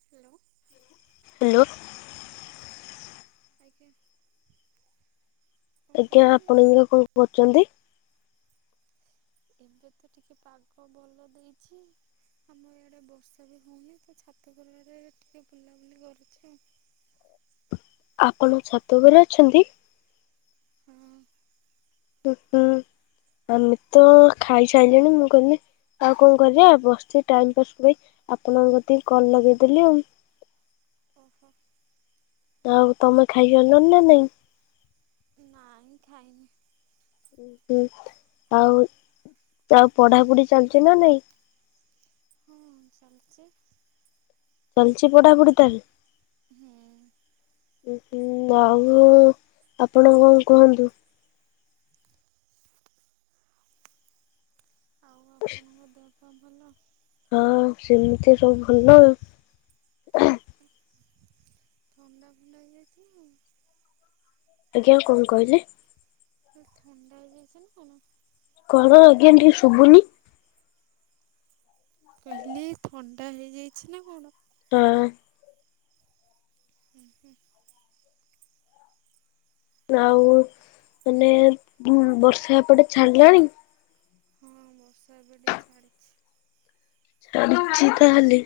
Hello hello ଆଜ୍ଞା କଣ ଆଜ୍ଞା କରୁଥିଲେ? ଆପଣ ଏଇନା କଣ କରୁଛନ୍ତି? ଏବେ ତ ଟିକଏ ପାଗ ଭଲ ଦେଇଛି। ଆମର ଇଆଡ଼େ ବର୍ଷା ବି ହଉନି ତ ଛାତ ପରିବାରେ ଟିକେ ବୁଲାବୁଲି କରୁଛି ଆଉ। ଆପଣ ଛାତ ଘରେ ଅଛନ୍ତି। ହଁ ହୁଁ ଆମେ ତ ଖାଇସାରିଲଣି ମୁଁ କହିଲି ଆଉ କଣ କରିବା ବସିଛି ଟାଇମ ପାସ୍ କରି ଆପଣଙ୍କ ଟେ କଲ୍ ଲଗେଇଦେଲି ଆଉ ଓହୋ ଆଉ ତମେ ଖାଇସାରିଲନ ନା ନାଇଁ। ନାଇଁଁ ଖାଇନି। ଉ ହୁଁ ଆଉ ଆଉ ପଢାପଢି ଚାଲିୁଛି ନା ନାଇଁ। ହଁ ଚାଲୁଛି। ଚାଲିଛି ପଢାପଢ଼ି ତାହେଲେ ହୁଁ ଆଉ ଆପଣ କଣ କୁହନ୍ତୁ। ଆଉ ଆପଣଙ୍କ ଦେହବା ଭଲ। ହଁ ସେମିତି ସବୁ ଭଲ। ଥଣ୍ଡା ଫୁଣ୍ଡା ହେଇଯାଇଛି। ଆଜ୍ଞା କଣ କହିଲେ। ଥଣ୍ଡା ହେଇଯାଇଛ ନା କଣ? କର ଆଜ୍ଞା ଟିକେ ଶୁଭୁନି। କହିଲି ଥଣ୍ଡା ହେଇଯାଇଛି ନା କଣ। ହଁ ହୁଁ ହୁଁ ଆଉ ମାନେ ବର୍ଷା ଏପଟେ ଛାଡିଲାଣି। ହଁ ବର୍ଷା ଏପଟେ ଛାଡ଼ିଛି। ଛାଣିଛି ତାହେଲେ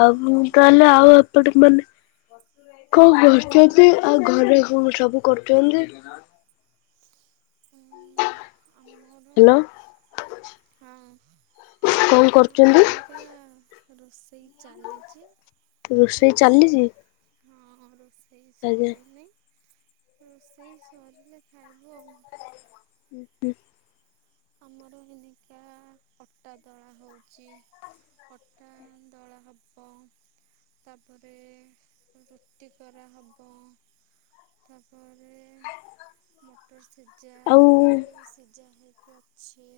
ଆଉ ମୁ ହୁଁ ତାହେଲେ ଆଉ ପଟ ମାନେ କଣ କରୁଛନ୍ତି ଆଉ ଘରେ କଣ ସବୁ କରୁଛନ୍ତି। ଉଁ ଆମ ହ୍ୟାଲୋ ଆଉ ହଁ କଣ ଆମର କରୁଛନ୍ତି? ଏମିତି ରୋଷେଇ ଚାଲିଛି ରୋଷେଇ ହଁ ରୋଷେଇ ଆଜ୍ଞା ସରିନି ରୋଷେଇ ସରିଲେ ଖାଇବୁ ଆଉ ଉଁ ହୁଁ। ଆମର ହେନିକା ଅଟା ଦଳା ହଉଛି। ଅଟା ଦଳା ହବ। ତାପରେ ରୁଟି କରାହବ। ତାପରେ ମଟର ସିଯା ଆଉ ଆଳୁ ସିଯା ହେଇକିଅ ଛି।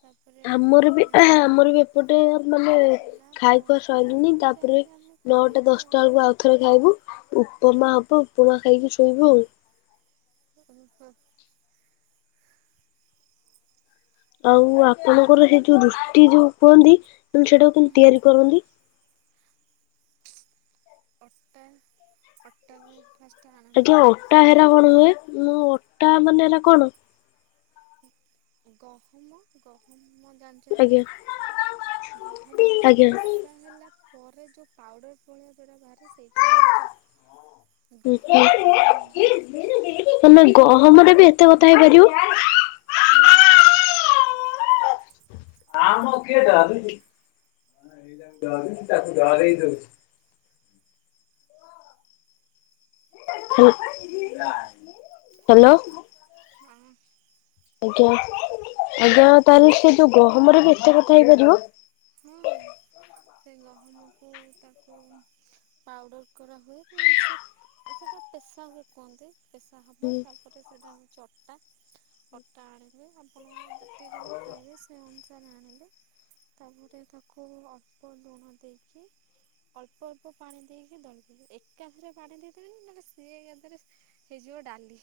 ତାପରେ ଆମର ବି ଘୁଘୁନି ବନା ଆମର ବି ହବ। ଏପଟେ ମାନେ ହେଲା ଖାଇ ଖୁଆ ପରେ ସରିନି ତାପରେ ଯାଇକି ଆମେ ନଅଟା ଖାଇବୁ ଆଉ। ଦଶଟା ବେଳକୁ ଆଉଥରେ ଖାଇବୁ ଉପମା ହବ ଉପମା ଖାଇକି ଶୋଇବୁ ଆଉ। ଓହୋ। ଆଉ ଆପଣଙ୍କର ହେ ଯୋଉ ରୁଟି ଯୋଉ କୁହନ୍ତି ସେଇଟାକୁ କେମିତି ମୁଁ ତିଆରି କରନ୍ତି? ଅଟା ଅଟାକୁ ଫାଷ୍ଟେ ଆଣ ହେଯଉ ଅଟା ହେରା କଣ ହୁଏ ମୁଁ ଅଟା ମାନେ ହେରା କଣ? ହାଲକା ଗହମ ଗହମ ଆଜ୍ଞା ଜାଣିଛନ୍ତି ଗହମ ଆଜ୍ଞା ପେଶ ସା ହେଲା ପରେ ଯୋଉ ପାଉଡ଼ର ଭଳିଆ ଯୋଉଟା ବାହାରେ ସେଇଟା ହିଁ ହଉଛି ଅ [unintelligible] ମାନେ ଗହମରେ ବି ଏତେ କଥା ହେଇପାରିବ। ହୁଁ। ଆମ କିଏ ଡରୁଛି ଏଇଟା ଡରୁଛି ତାକୁ ଡରେଇ ଦଉଛି। ହା ହ୍ୟାଲୋ। ହଁ। ଆଜ୍ଞା ଆଜ୍ଞା ତାହେଲେ ସେ ଯୋଉ ଗହମରେ ବି ଏତେ କଥା ହେଇପାରିବ? ହଁ। ସେ ଗହମକୁ ତାକୁ ପାଉଡ଼ର କରାହୁଏ ନହେଲେସେ ଆ ସେଟା ପେଶା ହୁଏ କୁହନ୍ତି ପେଶା ହବ ହୁଁ ତାପରେ ସେଇଟା ହଉଛି ଅଟା। ଅଟା ଆଣିଲେ ଆପଣଙ୍କ ଯେତିକି ଜଣ ଖାଇବେ ସ ସେ ଅନୁସାରେ ଆଣିଲେ ତାପରେ ତାକୁ ଅଳ୍ପ ଲୁଣ ଦେଇକି ଅଳ୍ପ ଅଳ୍ପ ପାଣି ଦେଇକି ଦଳିଦେବେ ଏକାଥରେ ପାଣି ଦେଇଦେବେନି ନହେଲେ ସିଏକାଥରେ ହେଇଯିବ ଡାଲି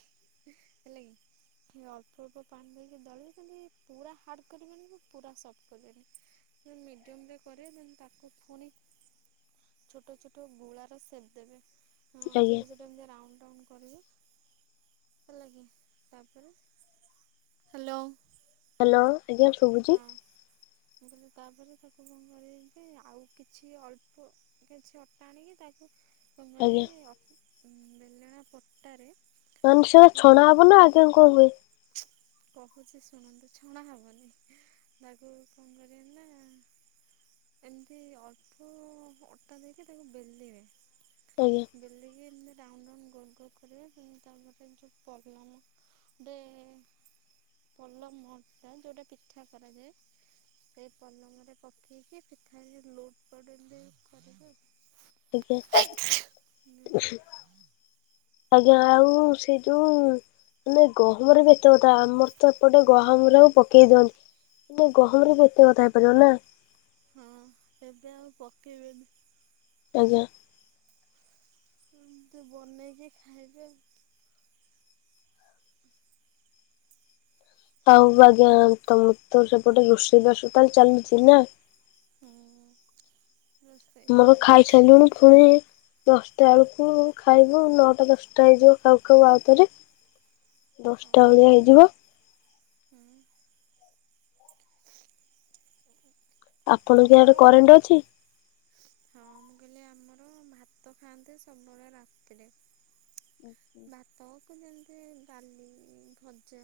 ହେଲାକି ସେ ଅ ଅଳ୍ପ ଅଳ୍ପ ପାଣି ଦେଇକି ଦଳିବେ ଯେମିତି ପୁରା ହାର୍ଡ଼ କରିବେନି କି ପୁରା ସଫ୍ଟ କରିବେନି। ଯେ ମିଡିୟମରେ କରିବେ ଦେନ ତାକୁ ଫୁଣି ଛୋଟ ଛୋଟ ଗୁଳା ର ସେପ ଦେବେ ହଁ ଆଜ୍ଞା ଛୋଟ ଛୋଟ ଯେମିତି ରାଉଣ୍ଡ ରାଉଣ୍ଡ କରିବେ। ହେଲାକି ତାପରେ ହ୍ୟାଲୋ। ହ୍ୟାଲୋ ଆଜ୍ଞା। ଶୁଭୁଛି ହଁ ମୁଁ କହିଲି ତାପରେ ତାକୁ କଣ କରିବେକି ଆଉ କିଛି ଅଳ୍ପ କିଛି ଅଟା ଆଣିକି ତାକୁ ଆଜ୍ଞା କଣକରିବେ ଅ ଉଁ ବେଲେଣା ପଟାରେ ମାନେ ସେ ତାକୁ ଛଣା ହବ ରଖି ନା ଆଉ କଣ କଣ ହୁଏ? କହୁଛି ଶୁଣନ୍ତୁ ଛଣା ହବନି ତାକୁ କଣ କରିବେ ନା ଏମିତି ଅଳ୍ପ ଅ ଅଟା ଦେଇକି ତାକୁ ବେଲିବେ ଆଜ୍ଞା। ବେଲିକି ଏମିତି ରାଉଣ୍ଡ ରାଉଣ୍ଡ ଗୋଲଗୋଲ କରିବେ ହୁଁ ତାପରେ ଯୋଉ ପଲମ ଗୋଟେ ପଲମ ଟା ଯୋଉଟା ପିଠା କରାଯାଏ। ସେଇ ପଲମରେ ପକେଇକି ପିଠାରେ ଲଉଟ୍ ପାଉଟ୍ ଏମିତି ଆଜ୍ଞା। କରିବେ ଆଉ [unintelligible] ମା ଆଜ୍ଞା ଆଉ ସେଇ ଯୋଉ ମାନେ ଗହମରେ ବି ଏତେକଥା ଆମର ତ ଏପଟେ ଗହ ଆମର ଆଉ ପକେଇ ଦିଅନ୍ତି ମ ଗହମରେ ବି ଏତେକଥା ହେଇପାରିବ ନା। ହଁ ଏବେ ଆଉ ପକେଇବେନି। ଆଜ୍ଞା। ଏମିତି ବନେଇକି ଖାଇବେ। ଆଉ ଆଜ୍ଞା ତମର ତ ସେପଟେ ରୋଷେଇବାସ ତାହଲେ ଚାଲିଛି ନା। ହୁଁ ମୋର ରୋସେଇଚାଲିଛି। ଖାଇସାରିଲୁଣି ପୁଣି ଦଶଟା ବେଳକୁ ଖାଇବୁ ନଅଟା ଦଶଟା ହେଇଯିବ ଖାଉ ଖାଉ ଆଉ ଥରେ। [inaudible] ଦଶଟା ଭେଳିଆ ହେଇଯିବ। ହୁଁ। ଆପଣଙ୍କ ଇଆଡେ ଆମର କରେଣ୍ଟ ଅଛି? ହଁ ମୁଁ କହିଲି ଆମର ଭାତ ଖାଆନ୍ତି ସବୁବେଳେ ରାତିରେ। ଭାତକୁ ଯେମିତି ବାଲି ଭଜା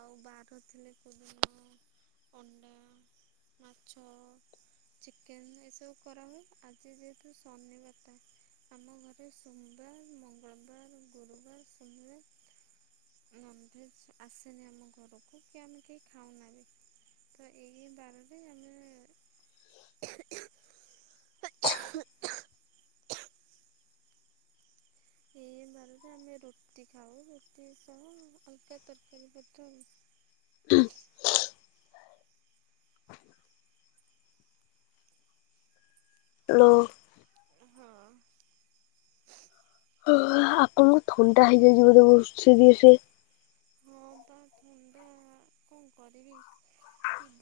ଆଉ ବାର ଥିଲେ କୋଉ ଦିନ ଅଣ୍ଡା ମାଛ ଚିକେନ୍‌ ଏସବୁ କରାହୁୁଏ ଆଜି ଯେହେତୁ ଶନିବାରଟା ଆମ ଘରେ ସୋମବାର ମଙ୍ଗଳବାର ଗୁରୁବାର ସୋମବାର ନନ୍‌ଭେଜ୍ ଆସେନି ଆମ ଘରକୁ କି ଆମେ କେହି ଖାଉନା ବି। ତ ଏଇ ଏଇ ବାରରେ ଆମେ ଆ ଏଇ ଏଇ ବାରରେ ଆମେ ରୁଟି ଖାଉ ରୁଟି ସହ ଅଲଗା ତରକାରୀ ପତ୍ର ଆଉ। ଲୋ ଉଁ ହଁ। ଓହୋ ଆପଣଙ୍କୁ ଥଣ୍ଡା ହେଇଯାଇଚି ବୋଧେ ବୋହୁତ ସିରିଏସ୍‌। ହଁ ପା ଥଣ୍ଡା କଣ କରିବି।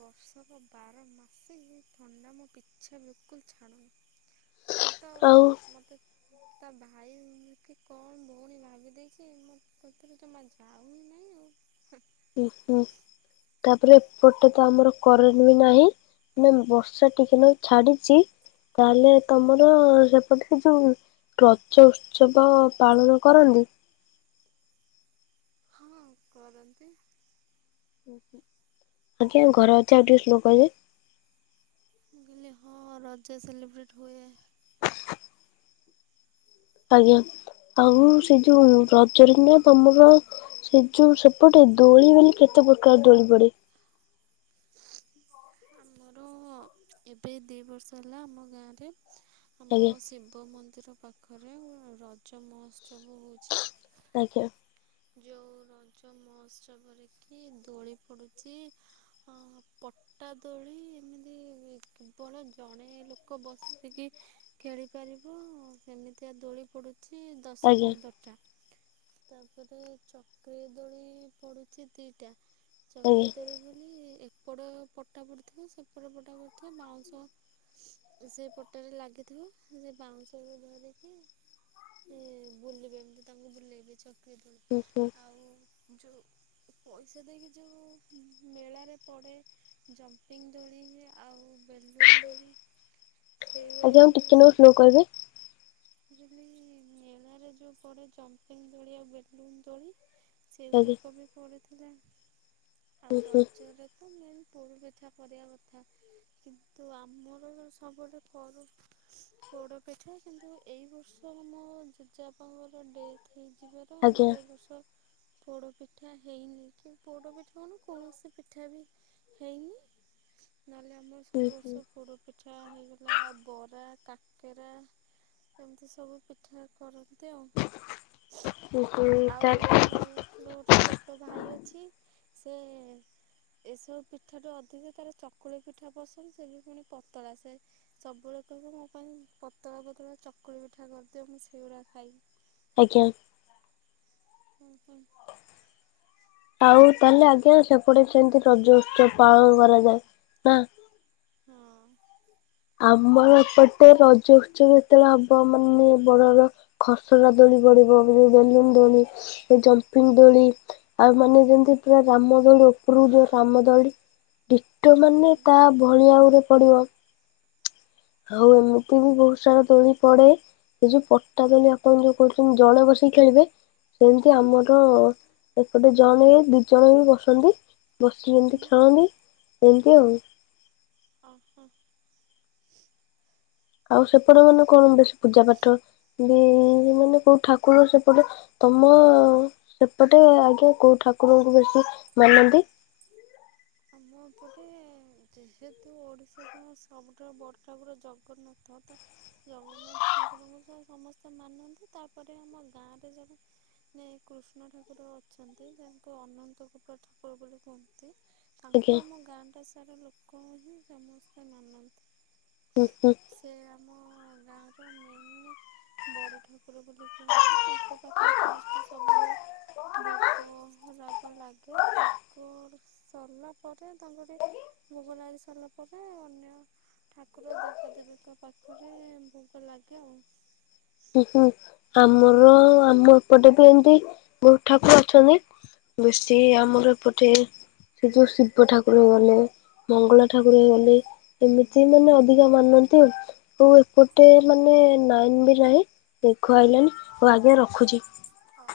ବର୍ଷର ବାର ମାସେ ଥଣ୍ଡା ମୋ ପିଛା ବିଲକୁଲ୍ ଛାଡୁନି। ମୁଁ ତ ଆଉ ମୁଁ ତ ତା ଭାଇ କି କଣ ଭଉଣୀ ଭାବିଦେଇଚି ମୋ କତିରୁ ଜମା ଯାଉ ହିଁ ନାହିଁ। ହୁଁ। ଉଁ ହୁଁ। ତାପରେ ଏପଟେ ତ ଆମର କରେଣ୍ଟ ବି ନାହିଁ ମାନେ ବର୍ଷା ଟିକେ ନାକୁ ଛାଡ଼ିଚି। କହିଲେ ତମର ସେପଟ ରେ ଯୋଉ ରଜ ଉତ୍ସବ ପାଳନ କରନ୍ତି? ହଁ କରନ୍ତି। ଉଁ ହୁଁ ଆଜ୍ଞା ଘରେ ଅଛ ଯଦି ଆସୁନ କହିବେ। ମୁଁ କହିଲି ହଁ ରଜା ସେଲିିବ୍ରେଟ୍ ହୋଉ। ଆଜ୍ଞା ଆଉ ସେ ଯୋଉ ରଜର୍ କୁମାର ତମର ସେ ଯୋଉ ସେପଟେ ଦୋଳି ବୋଲି କେତେ ପ୍ରକାର ଦୋଳି ପଡେ? ଆମର ଏବେ ଦୁଇ ବର୍ଷ ହେଲା ଆମ ଗାଁରେ ଆମ ଆଜ୍ଞା ଶିବ ମନ୍ଦିର ପାଖରେ ରଜ ମହୋତ୍ସବ ହୋଉଚି। ଆଜ୍ଞା। ଯୋଉ ରଜ ମହୋତ୍ସବ ରେକି ଦୋଳି ପଡୁଚି ଅ ପ ଅଟା ଦୋଳି ଏମିତି କେବଳ ଜଣେ ଲୋକ ବସିକି ଖେଳି ପାରିବୁ ସେମିତିଆ ଦୋଳି ପଡୁଚି ଦଶ ଆଜ୍ଞା ପନ୍ଦରଟା। ତାପରେ ଚକ୍ରି ଦୋଳି ପଡିଚି ଦିଟା ଆଜ୍ଞା ଚକ୍ରି ଦୋଳି ବୋଲି ଏ ସେପଡ଼ ପଟା ପଡ଼ିଥିବ ସେପଟ ପଟା ପଡ଼ିଥିବ ବାଉଁଶ ସେ ପଟାରେ ଲାଗିଥିବ ସେ ବାଉଁଶରେ ଧରିକି ହୁ ବୁଲିବେ ଏମତି ତାଙ୍କୁ ବୁଲେଇବି ଚକିରି ଦୋଳି ଆଉ ଯଉ ପଇସା ଦେଇକି ଯେଉଁ ଉ -ମେଳାରେ ପଡ଼େ ଜମ୍ପିଙ୍ଗ ଦୋଳି ଇଏ ଆଉ ବେଲୁନ୍ଦଦୋଳି ଶ୍ରୀଓ ଆଜ୍ଞା ଆଉ ଟିକେ ରାଧନାମ ନାକୁ ସ ସ୍ଲୋ କହିବେ। [unintelligible] ଯଦଲି ନେଲାରେ ଯଉ ପଡେ ଜମ୍ପିଙ୍ଗ ଦୋଳି ଆଉ ବେଡ଼ରୁୁମ ଦୋଳି ଆଜ୍ଞା ସେଗୁଡ଼ାକ ବି ପଢ଼ିଥିଲା ହୁଁ ଆଉ ହୁଁ ରଜରେ ତ ମେନ୍ ପୋରୁପିଠା କରିବା କଥା କିନ୍ତୁ ଆମର କଣ ସବୁଠେ କର ପୋଡ ପିଠା କିନ୍ତୁ ଏଇ ବର୍ଷ ଆମ ଜେଜେପାଙ୍କର ଡେଥ୍ ହେଇଯିବ ତ ଆଜ୍ଞା ଆମର ଏ ବର୍ଷର ପୋଡ଼ପିଠା ହେଇନି କି ପୋଡ଼ ପିଠା କଣ କୌଣସି ପିଠା ବି ହେଇନି ନହେଲେ ଆମର ହୁଁ ସବୁବର୍ଷ ପୋଡ଼ ପିଠା ହେଇଗଲା ବରା କାକେରା ସେମିତି ସବୁ ପିଠା କରନ୍ତି ଆଉ ହୁଁ ହୁଁ ଆଉ ହୁଁ ମୋର ଗୋଟେ ଛୋଟ ଭାଇ ଅଛି ସେ ଏସବୁ ପିଠାଟୁ ଅଧିକା ତାର ଚକୁଳି ପିଠା ପସନ୍ଦ ସେ ବି ପୁଣି ପତଳା ସେଏ ସବୁ ବେଳେ କହିବ ମୋ ପାଇଁ ପତଳା ପତଳା ଚକୁଳି ପିଠା କରିଦିଅ ମୁଁ ସେଇଗୁଡ଼ା ଖାଇ ଆଜ୍ଞା ହଁ ହ? ଆଉ ତାହେଲେ ଆଜ୍ଞା ସେପଟେ ବି ସେମି଼ତି ରଜ ଉତ୍ସବ ପାଳନ କରାଯାଏ ନା। ହଁ? ଆମର ଏପଟେ ରଜ ଉତ୍ସବ ଯେତେବେଳେ ହବ ମାନେ ବଡର ଖସଡା ଦୋଳି ପଡିବଲ [unintelligible] ଦୋଳି ଏ ଜମ୍ପିଙ୍ଗ ଦୋଳି ଆଉ ମାନେ ଯେମିତି ପୁରା ରାମ ଦୋଲୁ- ଉପରୁ ଯୋଉ ରାମ ଦଳି ଟିକେ ମାନେ ହୁଁ କା ଭଳି ଆହୁରେ ପଡିବ ଆଉ ଏମିତି ବି ବହୁତ ସାରା ଦୋଳି ପଡେ ଏ ଯୋଉ ପଟା ଦୋଳି ଆପଣ ଯୋଉ କହୁଚନ୍ତି ଜଣେ ବସିକି ଖେଳିବେ ସେମିତି ଆମର ଏକଟେ ଜଣ ହେ ଦି ଜଣ ବି ବସନ୍ତି ବସିକି ହୁଁ ଯେମତି ଖେଳନ୍ତି ଏମିତି ଆଉ। ଓ ହୋ ଆଉ ସେପଟେ ମାନେ କଣ ବେଶୀ ପୂଜା ପାାଠ ଉ ମାନେ କୋଉ ଠାକୁର ସେପଟେ ତମ ସେପଟେ ଆଜ୍ଞା କୋଉ ଠାକୁରଙ୍କୁ ବେଶୀ ମାନନ୍ତି? ଆମ ଏପଟେ ଯେହେତୁ ଓଡ଼ିଶାାର ସବୁଠାରୁ ବଡ଼ ଠାକୁର ଜଗ ଗନ୍ନାଥ ତ ୟା ମାନେ ଠାକୁରଙ୍କ ସହ ସମସ୍ତେ ମାନନ୍ତି ତାପରେ ଆମ ଗାଁରେ ଜଣେ ନାଇ କୃଷ୍ଣ ଠାକୁର ଅଛନ୍ତି ତାଙ୍କୁ ଅନନ୍ତ କୁପା ଠାକୁର ବୋଲି କୁହନ୍ତି। ତାଙ୍କୁ ଆଜ୍ଞା ଆମ ଗାଁଟା ସାରା ଲୋକ ହିଁ ସମସ୍ତେ ମାନନ୍ତି। ହୁଁ ହୁଁ। ସେ ଆମ ଗାଁର ମେନ୍ ବଡ଼ ଠାକୁର ବୋଲି କୁହନ୍ତି ତାଙ୍କ ପାଖରେ ଫାଷ୍ଟ ସବୁ ବୋଗରାବ ଲାଗି ତାକୁ ସଲା ପରେ ତାଙ୍କରି ଭୋଗ ଲାଗୀ ସାରିଲା ପରେ ଅନ୍ୟ ଠାକୁର ଦେବା ଦେେବୀଙ୍କ ପାଖରେ ଭୋଗ ଲାଗେ ଆଉ। ହୁଁ ହୁଁ ଆମର ଆମ ଏପଟେ ବି ଏମିତି ବହୁତ ଠାକୁର ଅଛନ୍ତି ବେଶୀ ଆମର ଏପଟେ ସେ ଯୋଉ ଶିବ ଠାକୁ କୁର ଗଲେ ମଙ୍ଗଳା ଠାକୁର ଗଲେ ଏମିତି ମାନେ ଅଧିକା ମାନନ୍ତି ଆଉ। ହୋ ଏପଟେ ମାନେ ନାଇନ ବି ନାହିଁ ମେଘ ଆଇଲାନି ହଉ ଆଜ୍ଞା ରଖୁଛି। ହ?